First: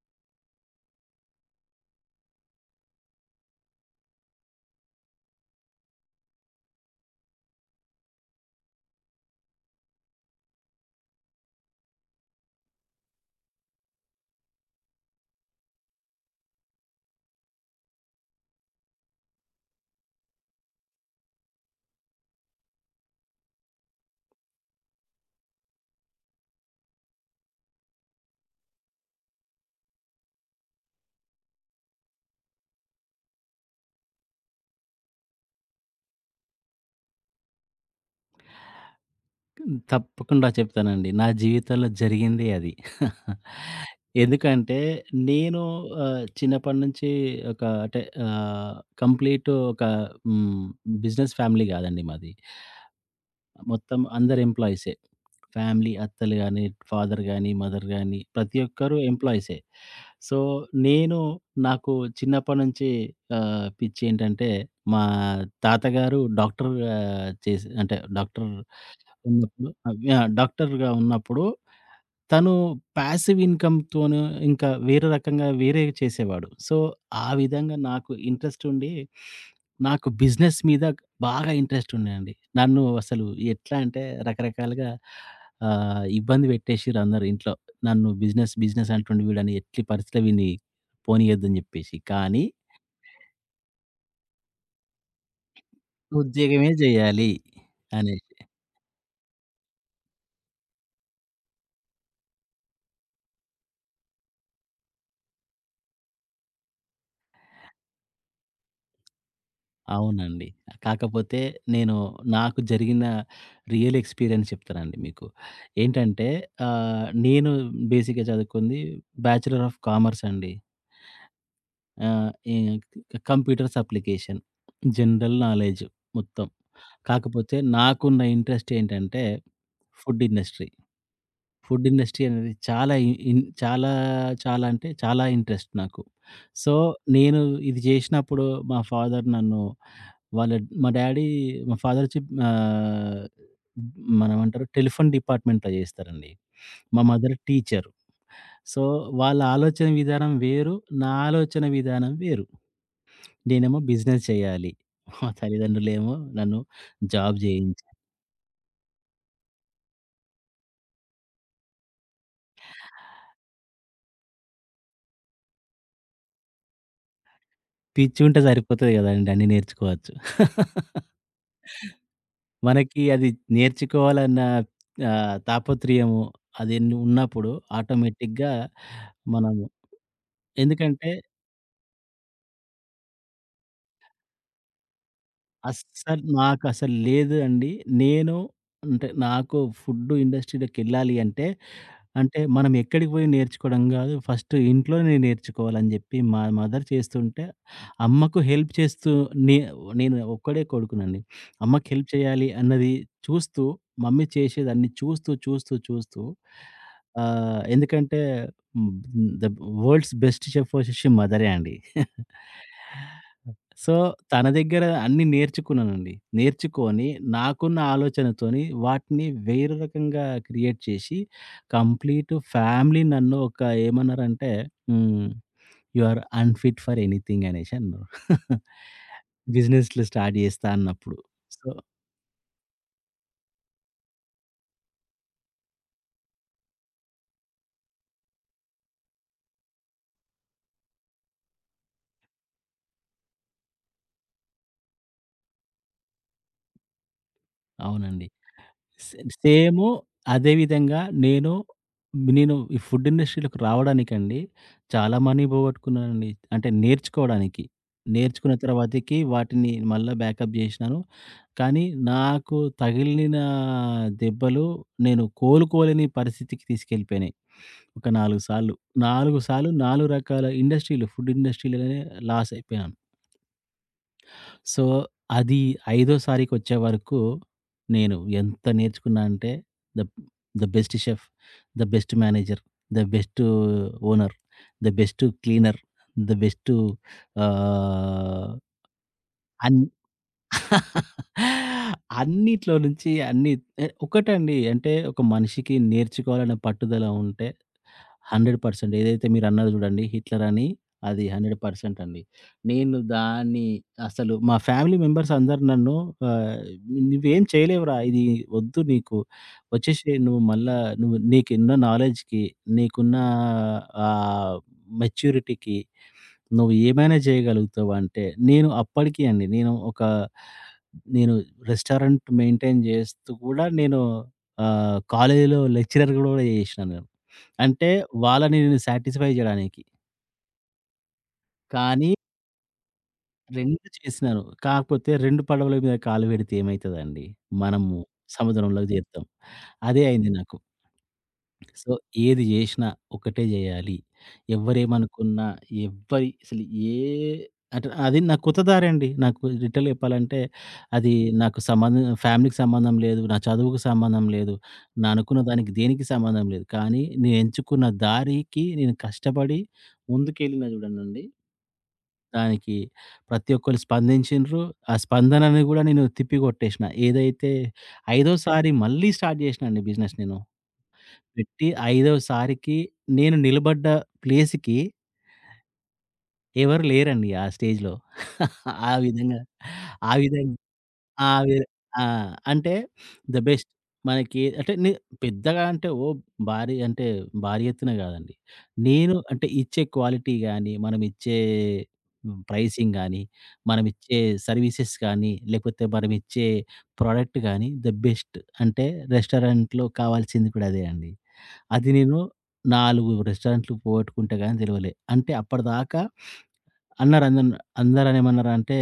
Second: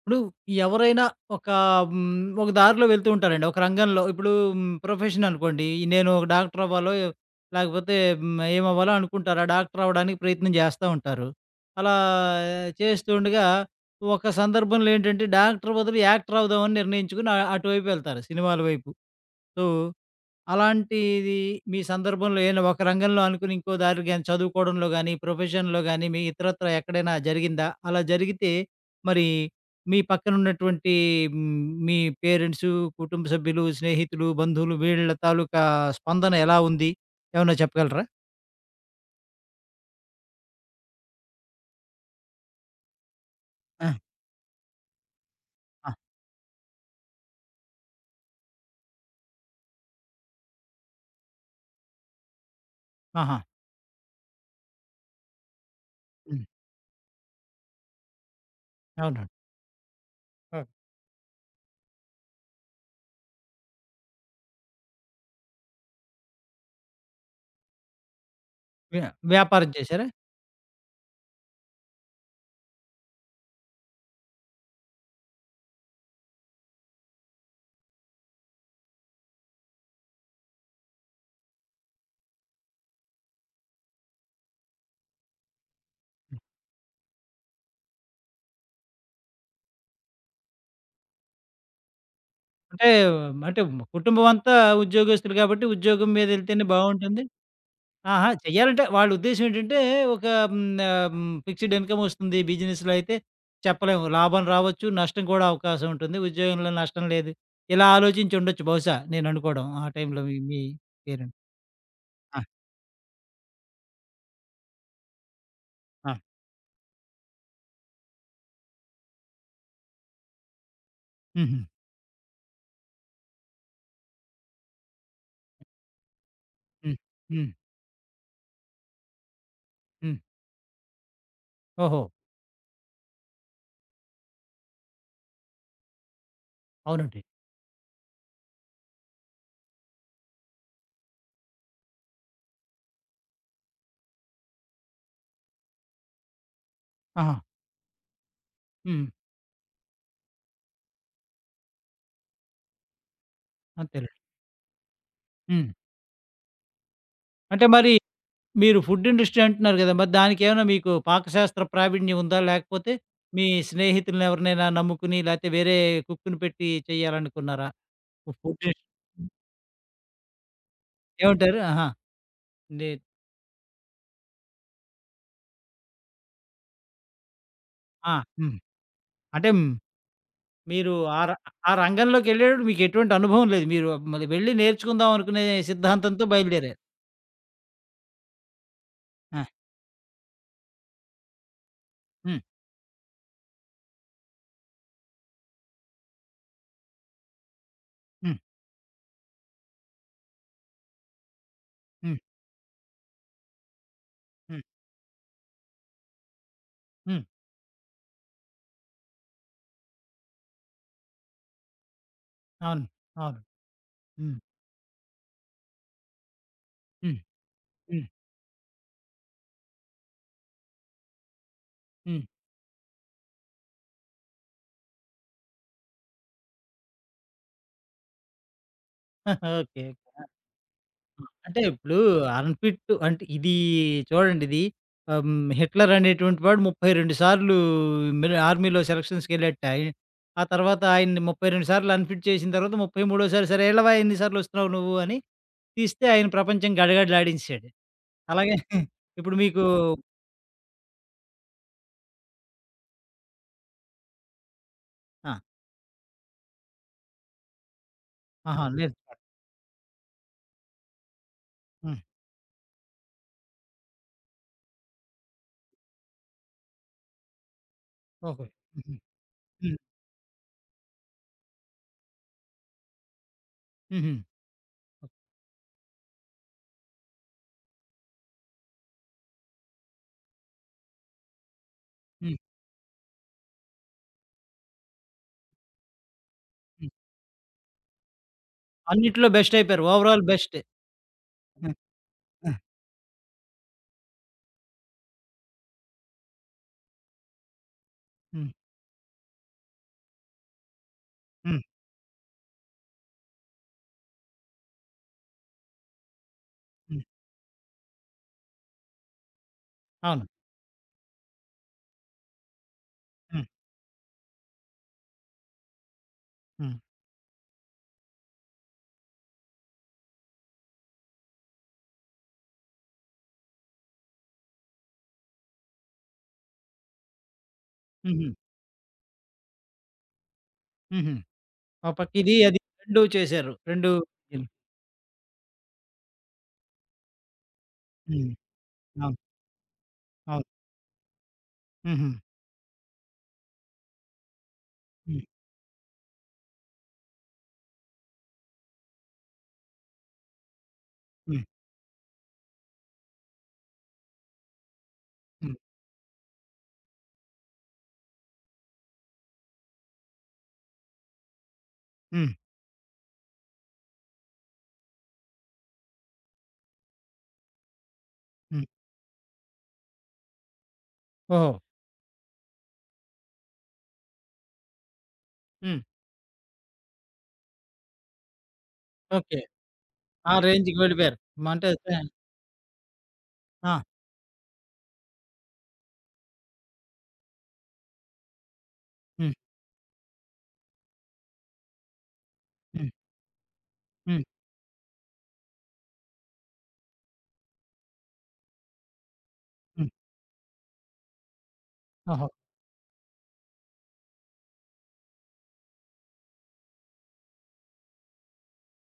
ఇప్పుడు ఎవరైనా ఒక హ్మ్, ఒక దారిలో వెళ్తూ ఉంటారండి. ఒక రంగంలో ఇప్పుడు ప్రొఫెషన్ అనుకోండి. ఈ నేను ఒక డాక్టర్ అవ్వాలో, లేకపోతే ఏమవ్వాలో అనుకుంటారు. ఆ డాక్టర్ అవ్వడానికి ప్రయత్నం చేస్తా ఉంటారు. అలా చేస్తూ ఉండగా ఒక సందర్భంలో ఏంటంటే డాక్టర్ బదులు యాక్టర్ అవుదామని నిర్ణయించుకొని అటువైపు వెళ్తారు సినిమాల వైపు. సో అలాంటిది మీ సందర్భంలో ఏమైనా ఒక రంగంలో అనుకుని ఇంకో దారి గాని చదువుకోవడంలో గాని, ప్రొఫెషన్‌లో గాని, మీ ఇతరత్రా ఎక్కడైనా జరిగిందా? అలా జరిగితే మరి మీ పక్కనున్నటువంటి మీ పేరెంట్సు, కుటుంబ సభ్యులు, స్నేహితులు, బంధువులు వీళ్ళ తాలూకా స్పందన ఎలా ఉంది? ఏమన్నా చెప్పగలరా? హ్మ్. తప్పకుండా చెప్తానండి. నా జీవితంలో జరిగిందే అది. ఆ! ఎందుకంటే నేను ఆ! చిన్నప్పటి నుంచి ఒక అంటే కంప్లీట్ ఒక హ్మ్. బిజినెస్ ఫ్యామిలీ కాదండి మాది. ఆహా! మొత్తం అందరు ఎంప్లాయీసే. ఫ్యామిలీ అత్తలు హ్మ్. గాని, ఫాదర్ గాని, మదర్ గాని ప్రతి ఒక్కరు అవునండి. ఎంప్లాయీసే. సో, హ్మ్. నేను నాకు చిన్నప్పటి నుంచి పిచ్చేంటంటే మా తాతగారు డాక్టర్ చేసి అంటే డాక్టర్ వ్య వ్యాపారం ఉన్నప్పుడు అవ్ చేశారా? యాహ్! డాక్టర్‌గా ఉన్నప్పుడు తను పాసివ్ ఇన్‌కమ్‌తోను ఇంకా వేరే రకంగా వేరేవి చేసేవాడు. సో, ఆ విధంగా నాకు ఇంట్రెస్ట్ ఉండి, నాకు బిజినెస్ మీద బాగా ఇంట్రెస్ట్ ఉండేనండి. నన్ను అసలు ఎట్లా అంటే రకరకాలుగా ఇబ్బంది పెట్టేసిర్రు అందరూ ఇంట్లో. నన్ను బిజినెస్, బిజినెస్ అంటుండు వీడని ఎట్టి పరిస్థితిలో వీడిని పోనీయొద్దని చెప్పేసి. కానీ అంటే, అంటే, కుటుంబం అంతా ఉద్యోగస్తులు కాబట్టి ఉద్యోగం మీద ఎళ్తేనే ఉద్యోగమే బావుంటుంది. జేయాలి అనే. ఆహా! చెయ్యాలంటే వాళ్ళ ఉద్దేశ్యం ఏంటంటే, ఒక ఫిక్స్‌డ్ ఇన్‌కమ్ వస్తుంది. బిజినెస్‌లో అయితే చెప్పలేము. లాభం రావచ్చు, నష్టం కూడా అవకాశం ఉంటుంది. ఉద్యోగంలో నష్టం లేదు. ఇలా ఆలోచించి ఉండొచ్చు బహుశా నేననుకోవడం. ఆ టైంలో మీ అవునండి. మీ పేరెంట్. కాకపోతే నేను ఆ! నాకు జరిగిన రియల్ ఎక్స్‌పీరియన్స్ చెప్తానండి మీకు. ఆ! ఏంటంటే నేను బేసిక్‌గా చదువుకుంది బ్యాచిలర్ ఆఫ్ కామర్స్ అండి. హుహు. ఈ కంప్యూటర్స్ అప్లికేషన్, జనరల్ నాలెడ్జ్ మొత్తం. హ్మ్. హ్మ్. కాకపోతే నాకున్న ఇంట్రెస్ట్ ఏంటంటే హ్మ్. Food industry. ఫుడ్ ఓహో! ఇండస్ట్రీ అనేది చాలా ఇ ఇన్ చాలా చాలా అంటే చాలా ఇంట్రెస్ట్ నాకు. సో, అవునండి. నేను ఇది జేసినప్పుడు మా ఫాదర్ నన్ను వాళ్ళ మా డ్యాడీ మా ఫాదర్ వచ్చి ఆహ్, మనమేమంటారు టెలిఫోన్ డిపార్ట్‌మెంట్‌లో చేస్తారండి. మా ఆహా! Mother teacher. సో, హ్మ్. వాళ్ళ ఆలోచన విధానం వేరు. నా ఆలోచన విధానం వేరు. నేనేమో అంతేలెండి. బిజినెస్ చేయాలి. మా హ్మ్. తల్లిదండ్రులేమో నన్ను జాబ్ అంటే మరి చేయించాలి. మీరు ఫుడ్ ఇండస్ట్రీ అంటున్నారు గదా! మరి దానికేమైనా మీకు పాకశాస్త్ర ప్రావీణ్యం ఉందా? లేకపోతే మీ స్నేహితుల్ని ఎవరినైనా నమ్ముకుని, లేతే వేరే కుక్‌ని పెట్టి చేయాలనుకున్నారా? పిచ్చుంటే ఫుడ్ టేస్ట్ సరిపోతది కదండీ! అన్నీ నేర్చుకోవచ్చు. ఏమంటారు? ఆహా! నే మనకి అది నేర్చుకోవాలన్న తాపత్రయము అది ఎన్ని ఉన్నప్పుడు ఆ! ఆటోమేటిక్‌గా హ్మ్. అంటే మనము మీరు ఎందుకంటే ఆ ర ఆ రంగంలోకెళ్ళేటప్పుడు మీకు ఎటువంటి అనుభవం లేదు. మీరు మరి వెళ్లి నేర్చుకుందాం అనుకునే అస్సలు సిద్ధాంతంతో బయలుదేరారు. నాకసలు లేదు అండి. నేను అంటే ఆ! నాకు ఫుడ్ ఇండస్ట్రీలోకెళ్ళాలి అంటే, అంటే హ్మ్. మనం ఎక్కడికి పోయి నేర్చుకోవడం గాదు. ఫస్ట్ ఇంట్లోనే నేర్చుకోవాలని జెప్పి మా మదర్ చేస్తుంటే, హ్మ్. అమ్మకు హెల్ప్ చేస్తూ నే నేను ఒక్కడే కొడుకునండి. అమ్మకి హెల్ప్ హ్మ్. చేయాలి అన్నది చూస్తూ, మమ్మీ హ్మ్. చేసేదన్ని చూస్తూ, చూస్తూ, చూస్తూ హ్మ్. ఎందుకంటే ద వరల్డ్స్ బెస్ట్ చెఫ్ వచ్చేసి మదరే అండి. అవును. అవును. సో, హ్మ్. తన దగ్గర అన్నీ నేర్చుకున్నానండి. నేర్చుకొని హ్మ్. నాకున్న హ్మ్. ఆలోచనతోని వాటిని వేరే రకంగా క్రియేట్ చేసి హ్మ్. కంప్లీట్ ఫ్యామిలీ నన్ను ఒక ఏమన్నారంటే హ్మ్. "You are unfit for anything" అనేసి అన్నారు. ఓకే. బిజినెస్‌లు స్టార్ట్ చేస్తా అన్నప్పుడు. అంటే సో ఇప్పుడు అన్‌ఫిట్ అంటే ఇది చూడండి, ఆహ్, హ్మ్. హిట్లర్ అనేటువంటి వాడు 32 సార్లు మిలి ఆర్మీలో సెలక్షన్స్‌కెళ్ళాడట. ఆ తర్వాత ఆయన్ని 32 సార్లు అన్‌ఫిట్ చేసిన తర్వాత 33 సరే ఎళ్ళవా ఎన్ని సార్లు వస్తున్నావు నువ్వు అని తీస్తే ఆయన ప్రపంచం గడగడలాడించేసాడు. అవునండి. అలాగే సే ఇప్పుడు మీకు సేము అదే విధంగా నేను, నేను ఈ ఫుడ్ ఇండస్ట్రీ‌లోకి రావడానికండి చాలా ఆ! మనీ పోగొట్టుకున్నానండి. అంటే నేర్చుకోవడానికి. నేర్చుకున్న ఆహా! తర్వాతకి నేర్చుకోవాలి. వాటిని మళ్ళా బ్యాకప్ జేసినాను. కానీ హ్మ్. నాకు తగిలిన దెబ్బలు నేను కోలుకోలేని పరిస్థితికి తీసుకెళ్ళిపోయినాయి. ఒక 4 ఓకే. సార్లు. హుహు. 4 సార్లు హ్మ్. 4 రకాల ఇండస్ట్రీలు, ఫుడ్ ఇండస్ట్రీ‌లోనే లాస్ అయిపోయాను. హుహు. సో, అది ఐదోసారికొచ్చే వరకు నేను ఎంత నేర్చుకున్నా అంటే the the best chef, the best హ్మ్. Manager, the best owner, the best cleaner, the best హ్మ్. ఆహ్, అన్నిట్లో బెస్ట్ అన్ అయిపోయారు. Overall best. హ్మ్. హ్మ్. అన్నిట్లో నుంచి అన్ని ఎ ఒకటండి. అంటే ఒక మనిషికి నేర్చుకోవాలనే పట్టుదల ఉంటే హ్మ్. 100% ఏదైతే మీరన్నారు చూడండి హిట్లర్ అని అది హ్మ్. 100% అండి. నేను దాన్ని అసలు మా ఫ్యామిలీ మెంబర్స్ అందరూ నన్ను ఆహ్, హ్మ్. "నువ్వేం చేయలేవురా ఇది వద్దు నీకు. వచ్చేసేయి అవును. నువ్వు మళ్ళా నువ్వు నీకున్న నాలెడ్జ్‌కి, నీకున్న హ్మ్. ఆహ్, మెచ్యూరిటీకి" నువ్వు హ్మ్. ఏమైనా చేయగలుగుతావా? అంటే, నేను అప్పటికి అండి నేను ఒక నేను రెస్టారెంట్ మెయింటైన్ చేస్తూ కూడా నేను కాలేజీలో లెక్చరర్ గూడా చేసినాను నేను. అంటే హుహు. వాళ్ళని నేను సాటిస్ఫై చేయడానికి. హుహు. ఆ కానీ పక్క ఇది అది 2 చేశారు. 2 2 చేసినాను. హ్మ్. కాకపోతే 2 పడవల మీద కాలు పెడితే ఏమైతదండి? మనము హ్మ్. సముద్రంలోకి అవును. చేరుతాం. అదే అయింది అవును. నాకు. సో, హుహు. ఏది జేషినా ఒకటే జేయాలి. హ్మ్. ఎవ్వరేమనుకున్నా, ఎవ్వరి అసలు ఏ అంటే అది నా కొత్త దారండి. నాకు లిటరల్లీ చెప్పాలంటే, అది హ్మ్. నాకు సంబంధం ఫ్యామిలీకి సంబంధం లేదు. నా చదువుకు సంబంధం లేదు. నా అనుకున్న హ్మ్. దానికి దేనికి సంబంధం లేదు. కానీ నేను ఎంచుకున్న దారికి నేను కష్టపడి ముందుకెళ్ళినా చూడండండి, హ్మ్. దానికి ప్రతి ఒక్కళ్ళు స్పందించిండ్రు. ఆ స్పందనని గూడా నేను తిప్పికొట్టేషిన. ఏదైతే హ్మ్. ఐదోసారి మళ్ళీ స్టార్ట్ జేషినా అండి బిజినెస్ నేను. ఓహో! పెట్టి ఐదోసారికి నేను నిలబడ్డ ప్లేస్‌కి హ్మ్. ఎవరు లేరండి ఆ స్టేజ్‌లో. ఆ ఓకే. విధంగా ఆ ఆ విధంగా రేంజ్‌కి వెళ్ళిపోయారు. ఆ! వి అంటే ఆ! ఆ! అంటే ద బెస్ట్. ఆ! మనకి అంటే నే పెద్దగా అంటే ఓ భారీ అంటే భారీ ఎత్తున కాదండి. నేను హ్మ్. అంటే ఇచ్చే క్వాలిటీ గాని, మనం ఇచ్చే హ్మ్. ప్రైసింగ్ గాని, మనం ఇచ్చే హ్మ్. సర్వీసెస్ కానీ, లేకపోతే మనం ఇచ్చే ప్రొడక్ట్ గాని ద బెస్ట్. అంటే రెస్టారెంట్‌లో హ్మ్. కావాల్సింది కూడా అదే అండి. అది నేను ఓహో! 4 రెస్టారెంట్లు పోగొట్టుకుంటే గాని తెలవలే. అంటే అప్పటిదాకా అన్నారు అందన్ అందరేమన్నారంటే,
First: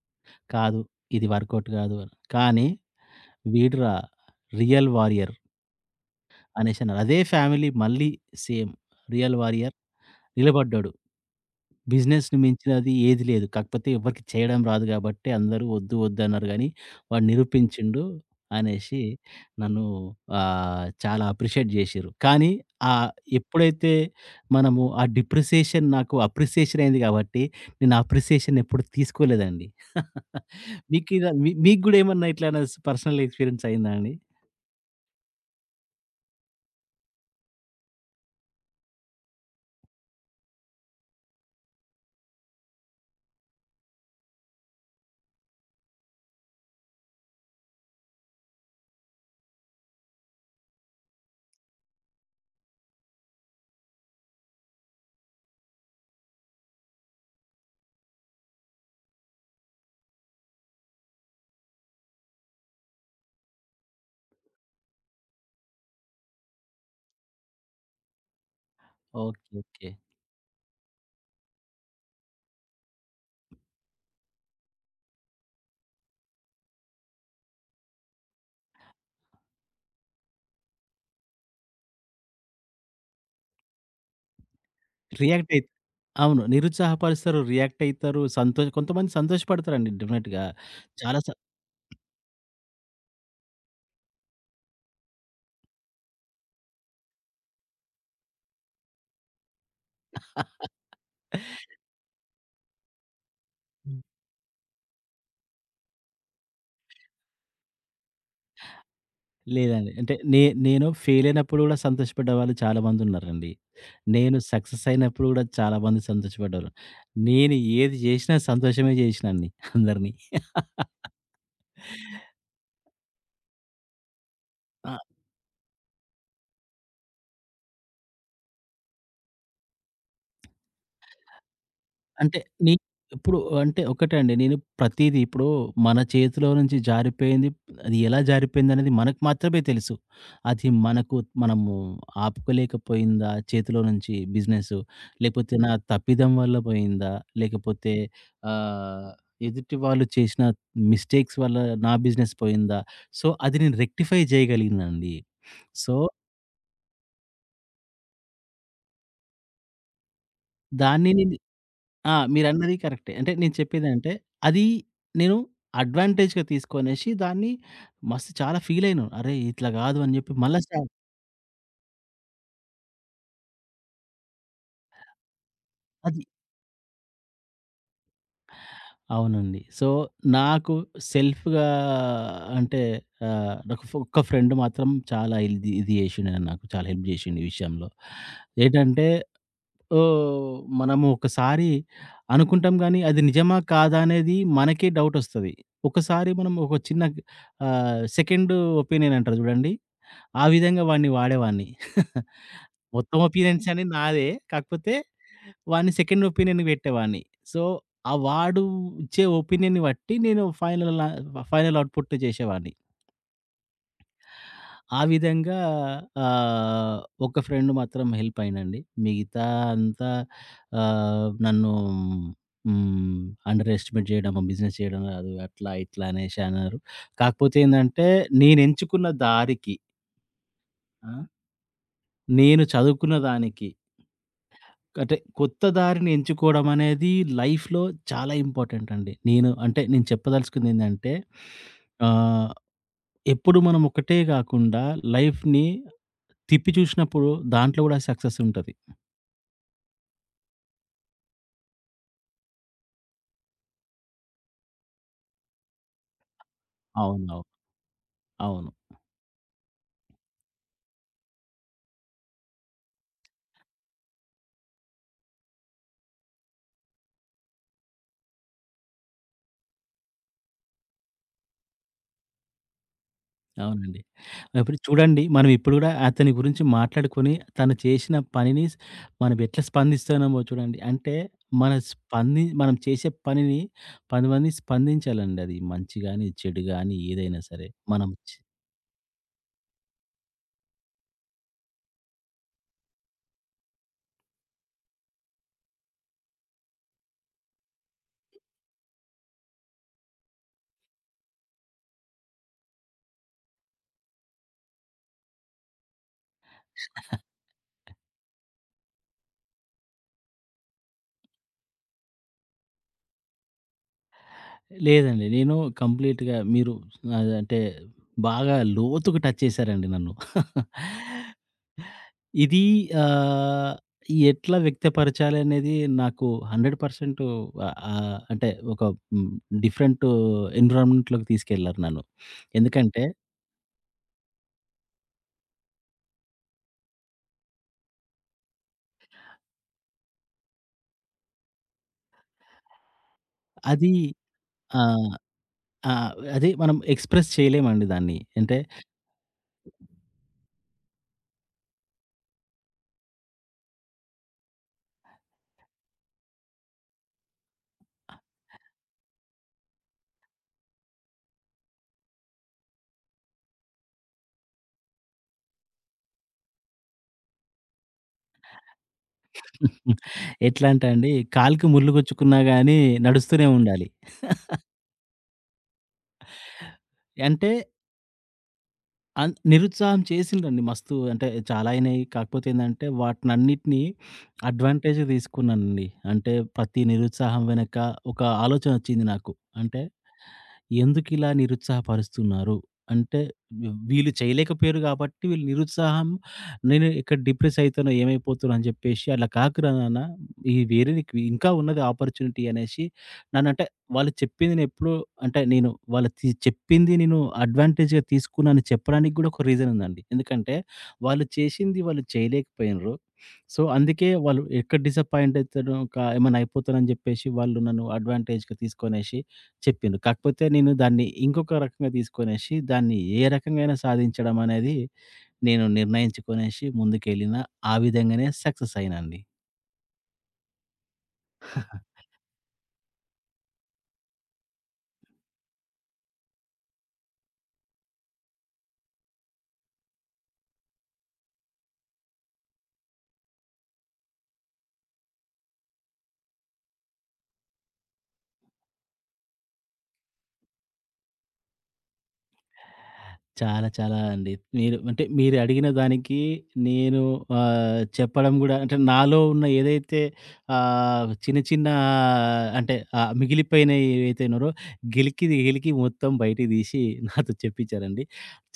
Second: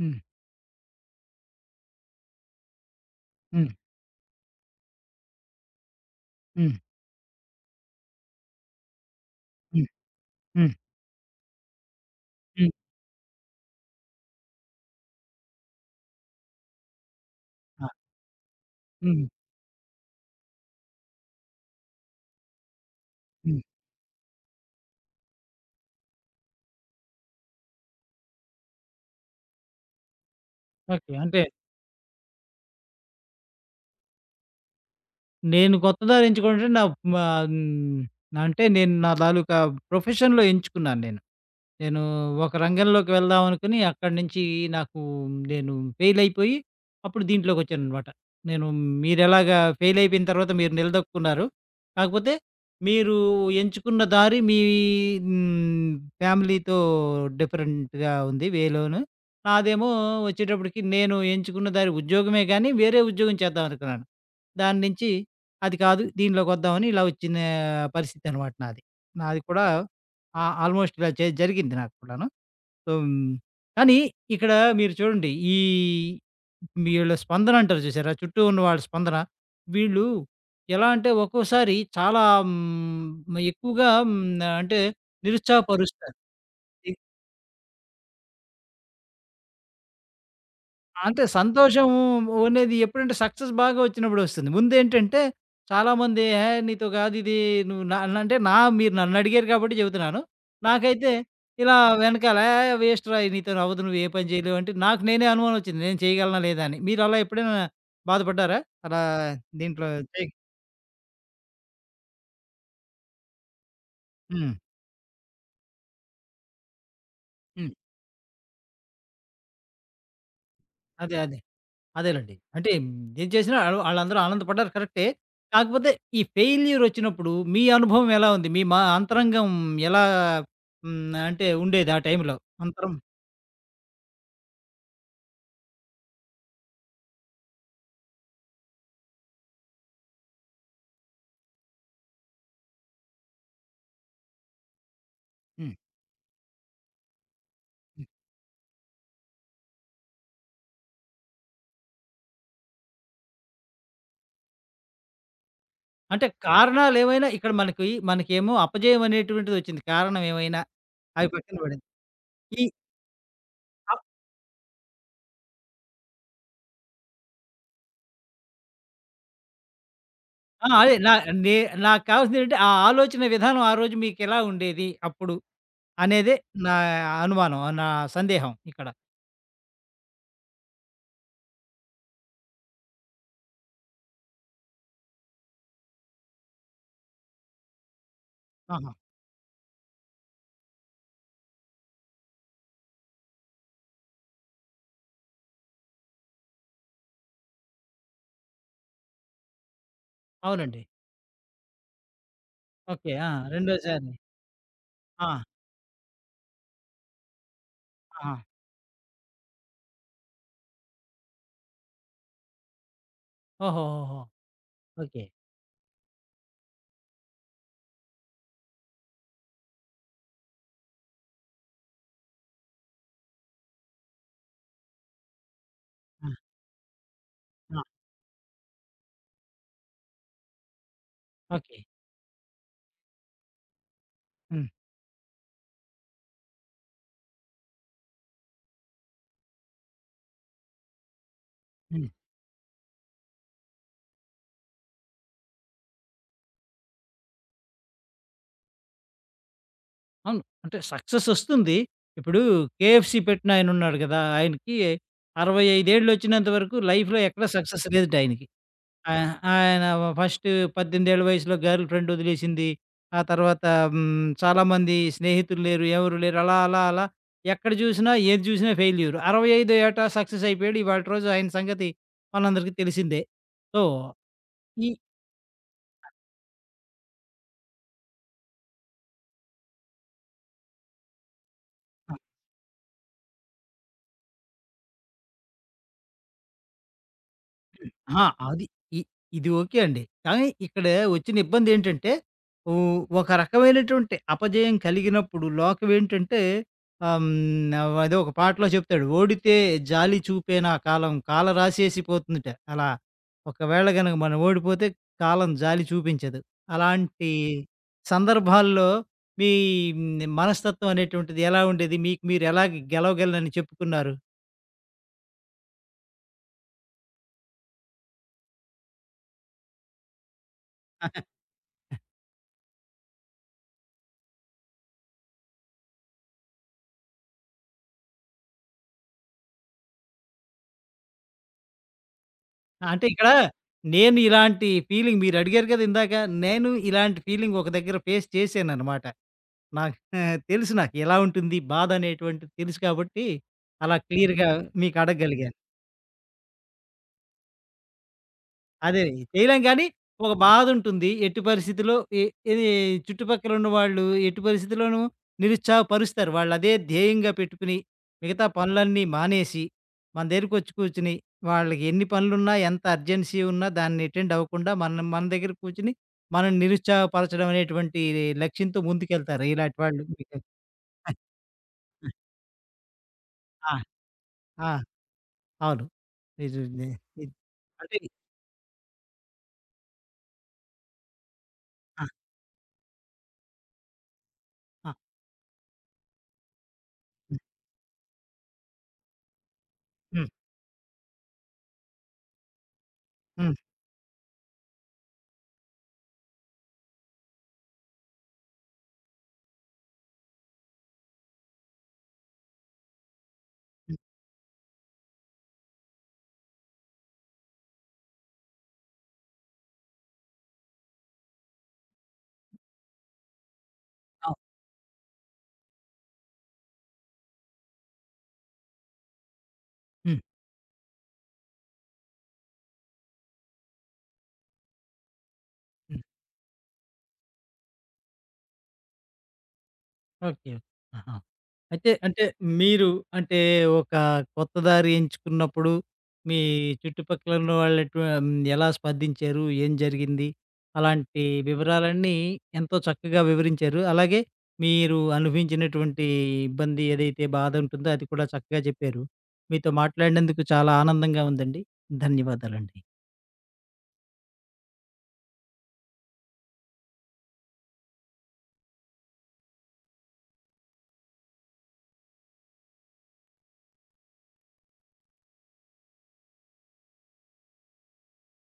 హ్మ్. "కాదు ఇది వర్కౌట్ కాదు" అని. కానీ హ్మ్. వీడురా రియల్ వారియర్ హ్మ్. అనేసన్నారు. అదే ఫ్యామిలీ మళ్ళీ సేమ్ రియల్ వారియర్ హ్మ్. హ్మ్. నిలబడ్డాడు. బిజినెస్‌ని హ్మ్. మించినది ఏది లేదు. కాకపోతే ఎవ్వరికీ చేయడం రాదు గాబట్టి అందరూ వద్దు, వద్దు అన్నారు గానీ, వాడు ఆ! నిరూపించిండు అనేసి హ్మ్. నన్ను చాలా అప్రిషియేట్ జేషిర్రు. కానీ ఆహ్, హ్మ్. ఎప్పుడైతే మనము ఆ డిప్రిసియేషన్ నాకు అప్రిసియేషన్ అయింది గాబట్టి, నేను ఆ అప్రిసియేషన్ ఎప్పుడు తీసుకోలేదండి. మీకు ఓకే. ఇలా అంటే మీ మీకు గూడా ఏమన్నా ఇట్లానా స్ పర్సనల్ ఎక్స్‌పీరియన్స్ అయిందా అండి? నేను కొత్త దారి ఎంచుకోవడం నా మ హ్మ్. అంటే నేను నా తాలూకా ప్రొఫెషన్‌లో ఎంచుకున్నాను నేను. నేను ఒక రంగంలోకి వెళ్దాం అనుకుని అక్కడి నుంచి నాకు నేను ఫెయిల్ అయిపోయి అప్పుడు దీంట్లోకి వచ్చాననమాట. నేను మీరెలాగా ఫెయిల్ అయిపోయిన తర్వాత మీరు నిలదొక్కున్నారు. కాకపోతే మీరు ఎంచుకున్న దారి మీ హ్మ్, ఫ్యామిలీతో డిఫరెంట్‌గా ఉంది వేలోను. నాదేమో వచ్చేటప్పటికి నేను ఎంచుకున్న దారి ఉద్యోగమే గానీ వేరే ఉద్యోగం చేద్దాం అనుకున్నాను. దాని నుంచి అది కాదు దీనిలోకొద్దామని ఇలా వచ్చిన పరిస్థితనమాట నాది. ఓకే. నాది కూడా ఓకే. ఆ! ఆల్‌మోస్ట్ ఇలా జరిగింది నాకు కూడాను. సో, కానీ ఇక్కడ మీరు చూడండి ఈ వీళ్ళ స్పందన అంటారు చూసారా? చుట్టూ ఉన్న వాళ్ళ స్పందన. వీళ్ళు ఎలా అంటే ఒక్కోసారి చాలా ఎక్కువగా అంటే రియాక్ట్ అయిత్ నిరుత్సాహపరుస్తారు. అవును. నిరుత్సాహపరుస్తారు, రియాక్ట్ అయితారు, సంతోష్ కొంతమంది సంతోషపడతారండి డెఫినెట్‌గా. చాలా అంటే సంతోషం అనేది ఎప్పుడంటే సక్సెస్ బాగా వచ్చినప్పుడు వస్తుంది. ముందేంటంటే చాలామంది "ఏహే! నీతో కాదు ఇది నువ్వు నా" నా-" అంటే నా మీరు నన్నడిగారు కాబట్టి చెబుతున్నాను. నాకైతే ఇలా వెనకాల "ఏహ్! వేస్ట్‌రా నీతోని అవ్వదు. నువ్వు ఏ పని చేయలేవు" అంటే నాకు నేనే అనుమానం వచ్చింది. నేను చేయగలనా లేదా అని. మీరు అలా ఎప్పుడైనా బాధపడ్డారా? అలా దీంట్లో లేదండి. అంటే చేయ్ నే నేను ఫెయిలయినప్పుడు గూడా సంతోషపడ్డవాళ్ళు చాలా మందున్నారండి. నేను హ్మ్. సక్సెస్ అయినప్పుడు గూడా చాలా మంది సంతోషపడ్డారు. నేను హ్మ్. ఏది జేసినా సంతోషమే జేసినా అండి అందరిని. అదే. అదేలెండి. అంటే ఏం చేసినా ఆళ్ళు ఆళ్ళందరూ ఆనందపడ్డారు ఆ! కరెక్టే. కాకపోతే ఈ ఫెయిల్యూర్ ఒచ్చినప్పుడు మీ అనుభవం ఎలా ఉంది? మీ మా అంతరంగం ఎలా హ్మ్. అంటే ఉండేది ఆ టైంలో? అంటే నీ అంతరం ఇప్పుడు అంటే ఒకటే అండి. నేను ప్రతీది ఇప్పుడు మన చేతిలో నుంచి జారిపోయింది. అది ఎలా జారిపోయిందనేది మనకు మాత్రమే తెలుసు. అది మనకు మనము ఆపుకోలేకపోయిందా చేతిలో నుంచి బిజినెసు? లేకపోతే నా హ్మ్. తప్పిదం వల్ల పోయిందా? లేకపోతే హ్మ్. ఆహ్, ఎదుటి వాళ్ళు చేసిన మిస్టేక్స్ వల్ల నా బిజినెస్ పోయిందా? సో, అది నేను రెక్టిఫై చేయగలిగినా అండి. సో, అంటే కారణాలేవైనా ఇక్కడ మనకి మనకేమో అపజయం అనేటువంటిదొచ్చింది. కారణం ఏమైనా దాన్ని అవి నేను పక్కన పడింది. ఆ! ఈ మీరన్నది కరెక్టే. అంటే నేను అప్ చెప్పేదేంటే, అది నేను అడ్వాంటేజ్‌గా తీసుకొనేసి దాన్ని మస్తు చాలా ఫీలయినాను. అరే! ఇట్లా గాదు అని జెప్పి మళ్ళా ఆ! స్టా అదే నా నే నాకు కావాల్సిందేంటంటే ఆ ఆలోచన విధానం ఆ రోజు మీకెలా ఉండేది అప్పుడు? అది. అనేదే నా అనుమానం. నా సందేహం ఇక్కడ. అవునండి. సో, నాకు సెల్ఫ్‌గా అంటే నాకు ఒక్క ఫ్రెండ్ మాత్రం చాలా ఇది ఇది జేషిండు నాకు చాలా హెల్ప్ జేషిండు ఈ విషయంలో. ఆహా! ఏటంటే ఓహ్! మనము ఒకసారి అనుకుంటాం గానీ, అది నిజమా? కాదా? అనేది మనకే డౌటొస్తది. ఒకసారి మనం ఒక చిన్న సెకండ్ ఒపీనియన్ అంటారు జూడండి. ఆ అవునండి. విధంగా వాడిని వాడేవాడిని. ఓకే. మొత్తం ఆ! ఒపీనియన్స్ అని రెండోసారి. నాదే. కాకపోతే ఆ! వాడిని సెకండ్ ఒపీనియన్‌కి పెట్టేవాడిని. సో, ఆ ఆ! వాడు ఇచ్చే ఒపీనియన్‌ని బట్టి నేను ఫైనల్ ఫైనల్ అవుట్‌పుట్ చేసేవాడిని. ఓహోహోహో! ఆ ఓకే. విధంగా ఆహ్, ఒక ఫ్రెండ్ మాత్రం హెల్ప్ అయిండండి. మిగతా అంతా నన్ను హ్మ్. అండర్ ఎస్టిమేట్ చేయడం, బిజినెస్ చేయడం రాదు అట్లా ఇట్లా ఆ! అనేసి అన్నారు. కాకపోతే ఆ! ఏందంటే నేను ఎంచుకున్న దారికి, ఆ! ఓకే. నేను చదువుకున్న దానికి హ్మ్. అంటే కొత్త దారిని ఎంచుకోవడం అనేది లైఫ్‌లో చాలా ఇంపార్టెంట్ అండి. నేను అంటే నేను చెప్పదలుచుకుంది ఏందంటే హ్మ్. ఆహ్, ఎప్పుడు మనం ఒకటే కాకుండా లైఫ్‌ని తిప్పి చూసినప్పుడు దాంట్లో కూడా సక్సెస్ ఉంటది. అవును. అంటే సక్సెస్ ఒస్తుంది. ఇప్పుడు 'కేఎఫ్‌సి' పెట్టిన ఆయనున్నాడు గదా! ఆయనకి 65 ఏళ్లొచ్చినంత వరకు లైఫ్‌లో అవునవును. ఎక్కడ సక్సెస్ లేదట ఆయనకి. అవును. ఆ! ఆయన ఫస్ట్ 18 ఏళ్ల వయసులో గర్ల్ ఫ్రెండ్ వదిలేసింది. ఆ తర్వాత చాలామంది స్నేహితులు లేరు, ఎవరు లేరు. అలా, అలా, అలా ఎక్కడ జూసినా, ఏది జూసినా ఫెయిల్యూర్. 65 ఏట సక్సెస్ అయిపోయాడు. ఇవాళటి రోజు ఆయన సంగతి మనందరికీ తెలిసిందే. సో, అవునండి. ఇప్పుడు ఈ చూడండి మనం ఇప్పుడు కూడా అతని గురించి మాట్లాడుకొని తను చేసిన పనిని స్ మనం ఎట్లా స్పందిస్తున్నామో చూడండి. అంటే మన స్పంది మనం చేసే పనిని 10 మంది స్పందించాలండి అది మంచి గాని, చెడు గాని ఏదైనా సరే. మనం అహా! చ్ అది. ఇ ఇది ఓకే అండి. కానీ ఇక్కడ వచ్చిన ఇబ్బందేంటంటే, ఓ ఒక రకమైనటువంటి అపజయం కలిగినప్పుడు లోకవేంటంటే అదో ఒక పాటలో చెప్తాడు. "ఓడితే జాలి చూపేనా కాలం కాల రాసేసిపోతుందిట" అలా. ఒకవేళ గనక మనం ఓడిపోతే కాలం జాలి చూపించదు. అలాంటి సందర్భాల్లో మీ మనస్తత్వం అనేటువంటిది ఎలా ఉండేది? మీకు మీరు ఎలా గెలవగలనని చెప్పుకున్నారు? లేదండి. నేను కంప్లీట్‌గా మీరు అంటే బాగా లోతుగా టచ్ చేశారండి నన్ను. ఇది ఆహ్, ఎట్లా వ్యక్తపరచాలి అనేది నాకు 100% ఆహ్, ఆహ్, అంటే ఒక హ్మ్, డిఫరెంట్ ఎన్విరాన్మెంట్‌లోకి తీసుకెళ్లారు నన్ను. ఎందుకంటే అంటే ఇక్కడ నేను ఇలాంటి ఫీలింగ్ మీరడిగారు కదా ఇందాక. నేను ఇలాంటి ఫీలింగ్ ఒక దగ్గర ఫేస్ చేశాననమాట. నాకు తెలుసు నాకు ఎలా ఉంటుంది బాధనేటువంటిది తెలుసు కాబట్టి, అది అలా క్లియర్‌గా మీకు ఆహ్, అడగగలిగాను. ఆహ్, అది మనం ఎక్స్‌ప్రెస్ చేయలేమండి దాన్ని. అంటే అదే. చేయలేం కానీ, ఒక బాధుంటుంది. ఎట్టి పరిస్థితిలో ఇ ఇది చుట్టుపక్కల ఉన్నవాళ్ళు ఎట్టి పరిస్థితిలోనూ నిరుత్సాహపరుస్తారు. వాళ్ళదే ధ్యేయంగా పెట్టుకుని, మిగతా పనులన్నీ మానేసి, మన దగ్గరకొచ్చి కూర్చుని, వాళ్ళకి ఎన్ని పనులున్నా, ఎంత అర్జెన్సీ ఉన్నా దాన్ని అటెండ్ అవ్వకుండా, మనం మన దగ్గర కూర్చుని, మనల్ని నిరుత్సాహపరచడం అనేటువంటి లక్ష్యంతో ముందుకెళ్తారు ఇలాంటి వాళ్ళు. మీకు ఎట్లా అంటే అండి కాలికి ముల్లు గుచ్చుకున్నా గాని నడుస్తూనే ఆ! ఉండాలి. ఆ! అవును. ఇది ఇది అంటే అంటే నిరుత్సాహం చేసిండ్రండి మస్తు. అంటే చాలా అయినాయి. ఆ! కాకపోతే ఏందంటే వాటినన్నిటిని ఆ! అడ్వాంటేజ్‌గా తీసుకున్నానండి. అంటే ప్రతి హ్మ్. నిరుత్సాహం వెనక ఒక ఆలోచన వచ్చింది నాకు. అంటే హ్మ్. ఎందుకిలా నిరుత్సాహపరుస్తున్నారు? అంటే హ్మ్. వీళ్ళు చేయలేకపోయారు కాబట్టి వీళ్ళు నిరుత్సాహం నేను ఇక్కడ డిప్రెస్ అయితానో, ఏమైపోతానో అని చెప్పేసి అలా కాకురా నాన్న. ఈ వేరే నీకు ఇంకా ఉన్నది ఆపర్చునిటీ అనేసి నన్నంటే హ్మ్. వాళ్ళు చెప్పింది నేనెప్పుడూ అంటే నేను వాళ్ళు చెప్పింది నేను అడ్వాంటేజ్‌గా తీసుకున్నానని చెప్పడానికి గూడా ఒక రీజన్ ఉందండి. ఎందుకంటే వాళ్ళు చేశింది వాళ్ళు చేయలేకపోయినరు. సో, అందుకే అవును. వాళ్ళు ఎక్కడ డిసప్పాయింట్ అయితానో ఏమన్నా అయిపోతానని జెప్పేసి వాళ్ళు నన్ను అడ్వాంటేజ్‌గా తీసుకొనేసి చెప్పిండ్రు. హ్మ్. కాకపోతే నేను దాన్ని ఇంకొక రకంగా తీసుకొనేసి దాన్ని ఏ రకంగైనా సాధించడం అనేది నేను హ్మ్. నిర్ణయించుకొనేసి ముందుకెళ్ళిన. ఆ విధంగానే సక్సెస్ అయినా అండి. ఓకే. ఆహా! అయితే అంటే మీరు అంటే ఒక కొత్త దారి ఎంచుకున్నప్పుడు మీ చుట్టుపక్కల ఉన్న వాళ్ళు ఎటు ఎలా స్పందించారు? ఏం జరిగింది? అలాంటి వివరాలన్నీ ఎంతో చక్కగా వివరించారు. అలాగే మీరు అనుభవించినటువంటి ఇబ్బంది ఏదైతే బాధ ఉంటుందో అది కూడా చక్కగా చెప్పారు. మీతో మాట్లాడినందుకు చాలా ఆనందంగా ఉందండి. ధన్యవాదాలండి. చాలా చాలా అండి. మీరు అంటే మీరడిగిన దానికి నేను చెప్పడం గూడా అంటే నాలో ఉన్న ఏదైతే చిన్న చిన్న అంటే మిగిలిపోయినయి ఏవైతే ఉన్నారో గెలికి గెలికి మొత్తం బయటికి తీసి నాతో చెప్పించారండి.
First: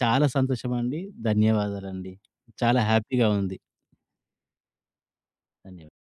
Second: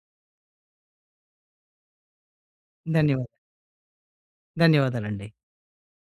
చాలా సంతోషమండి. ధన్యవాదాలండి. చాలా హ్యాపీగా ధన్యవాదాలు. ఉంది. ధన్యవాదాలండి. ధన్యవాదాలు.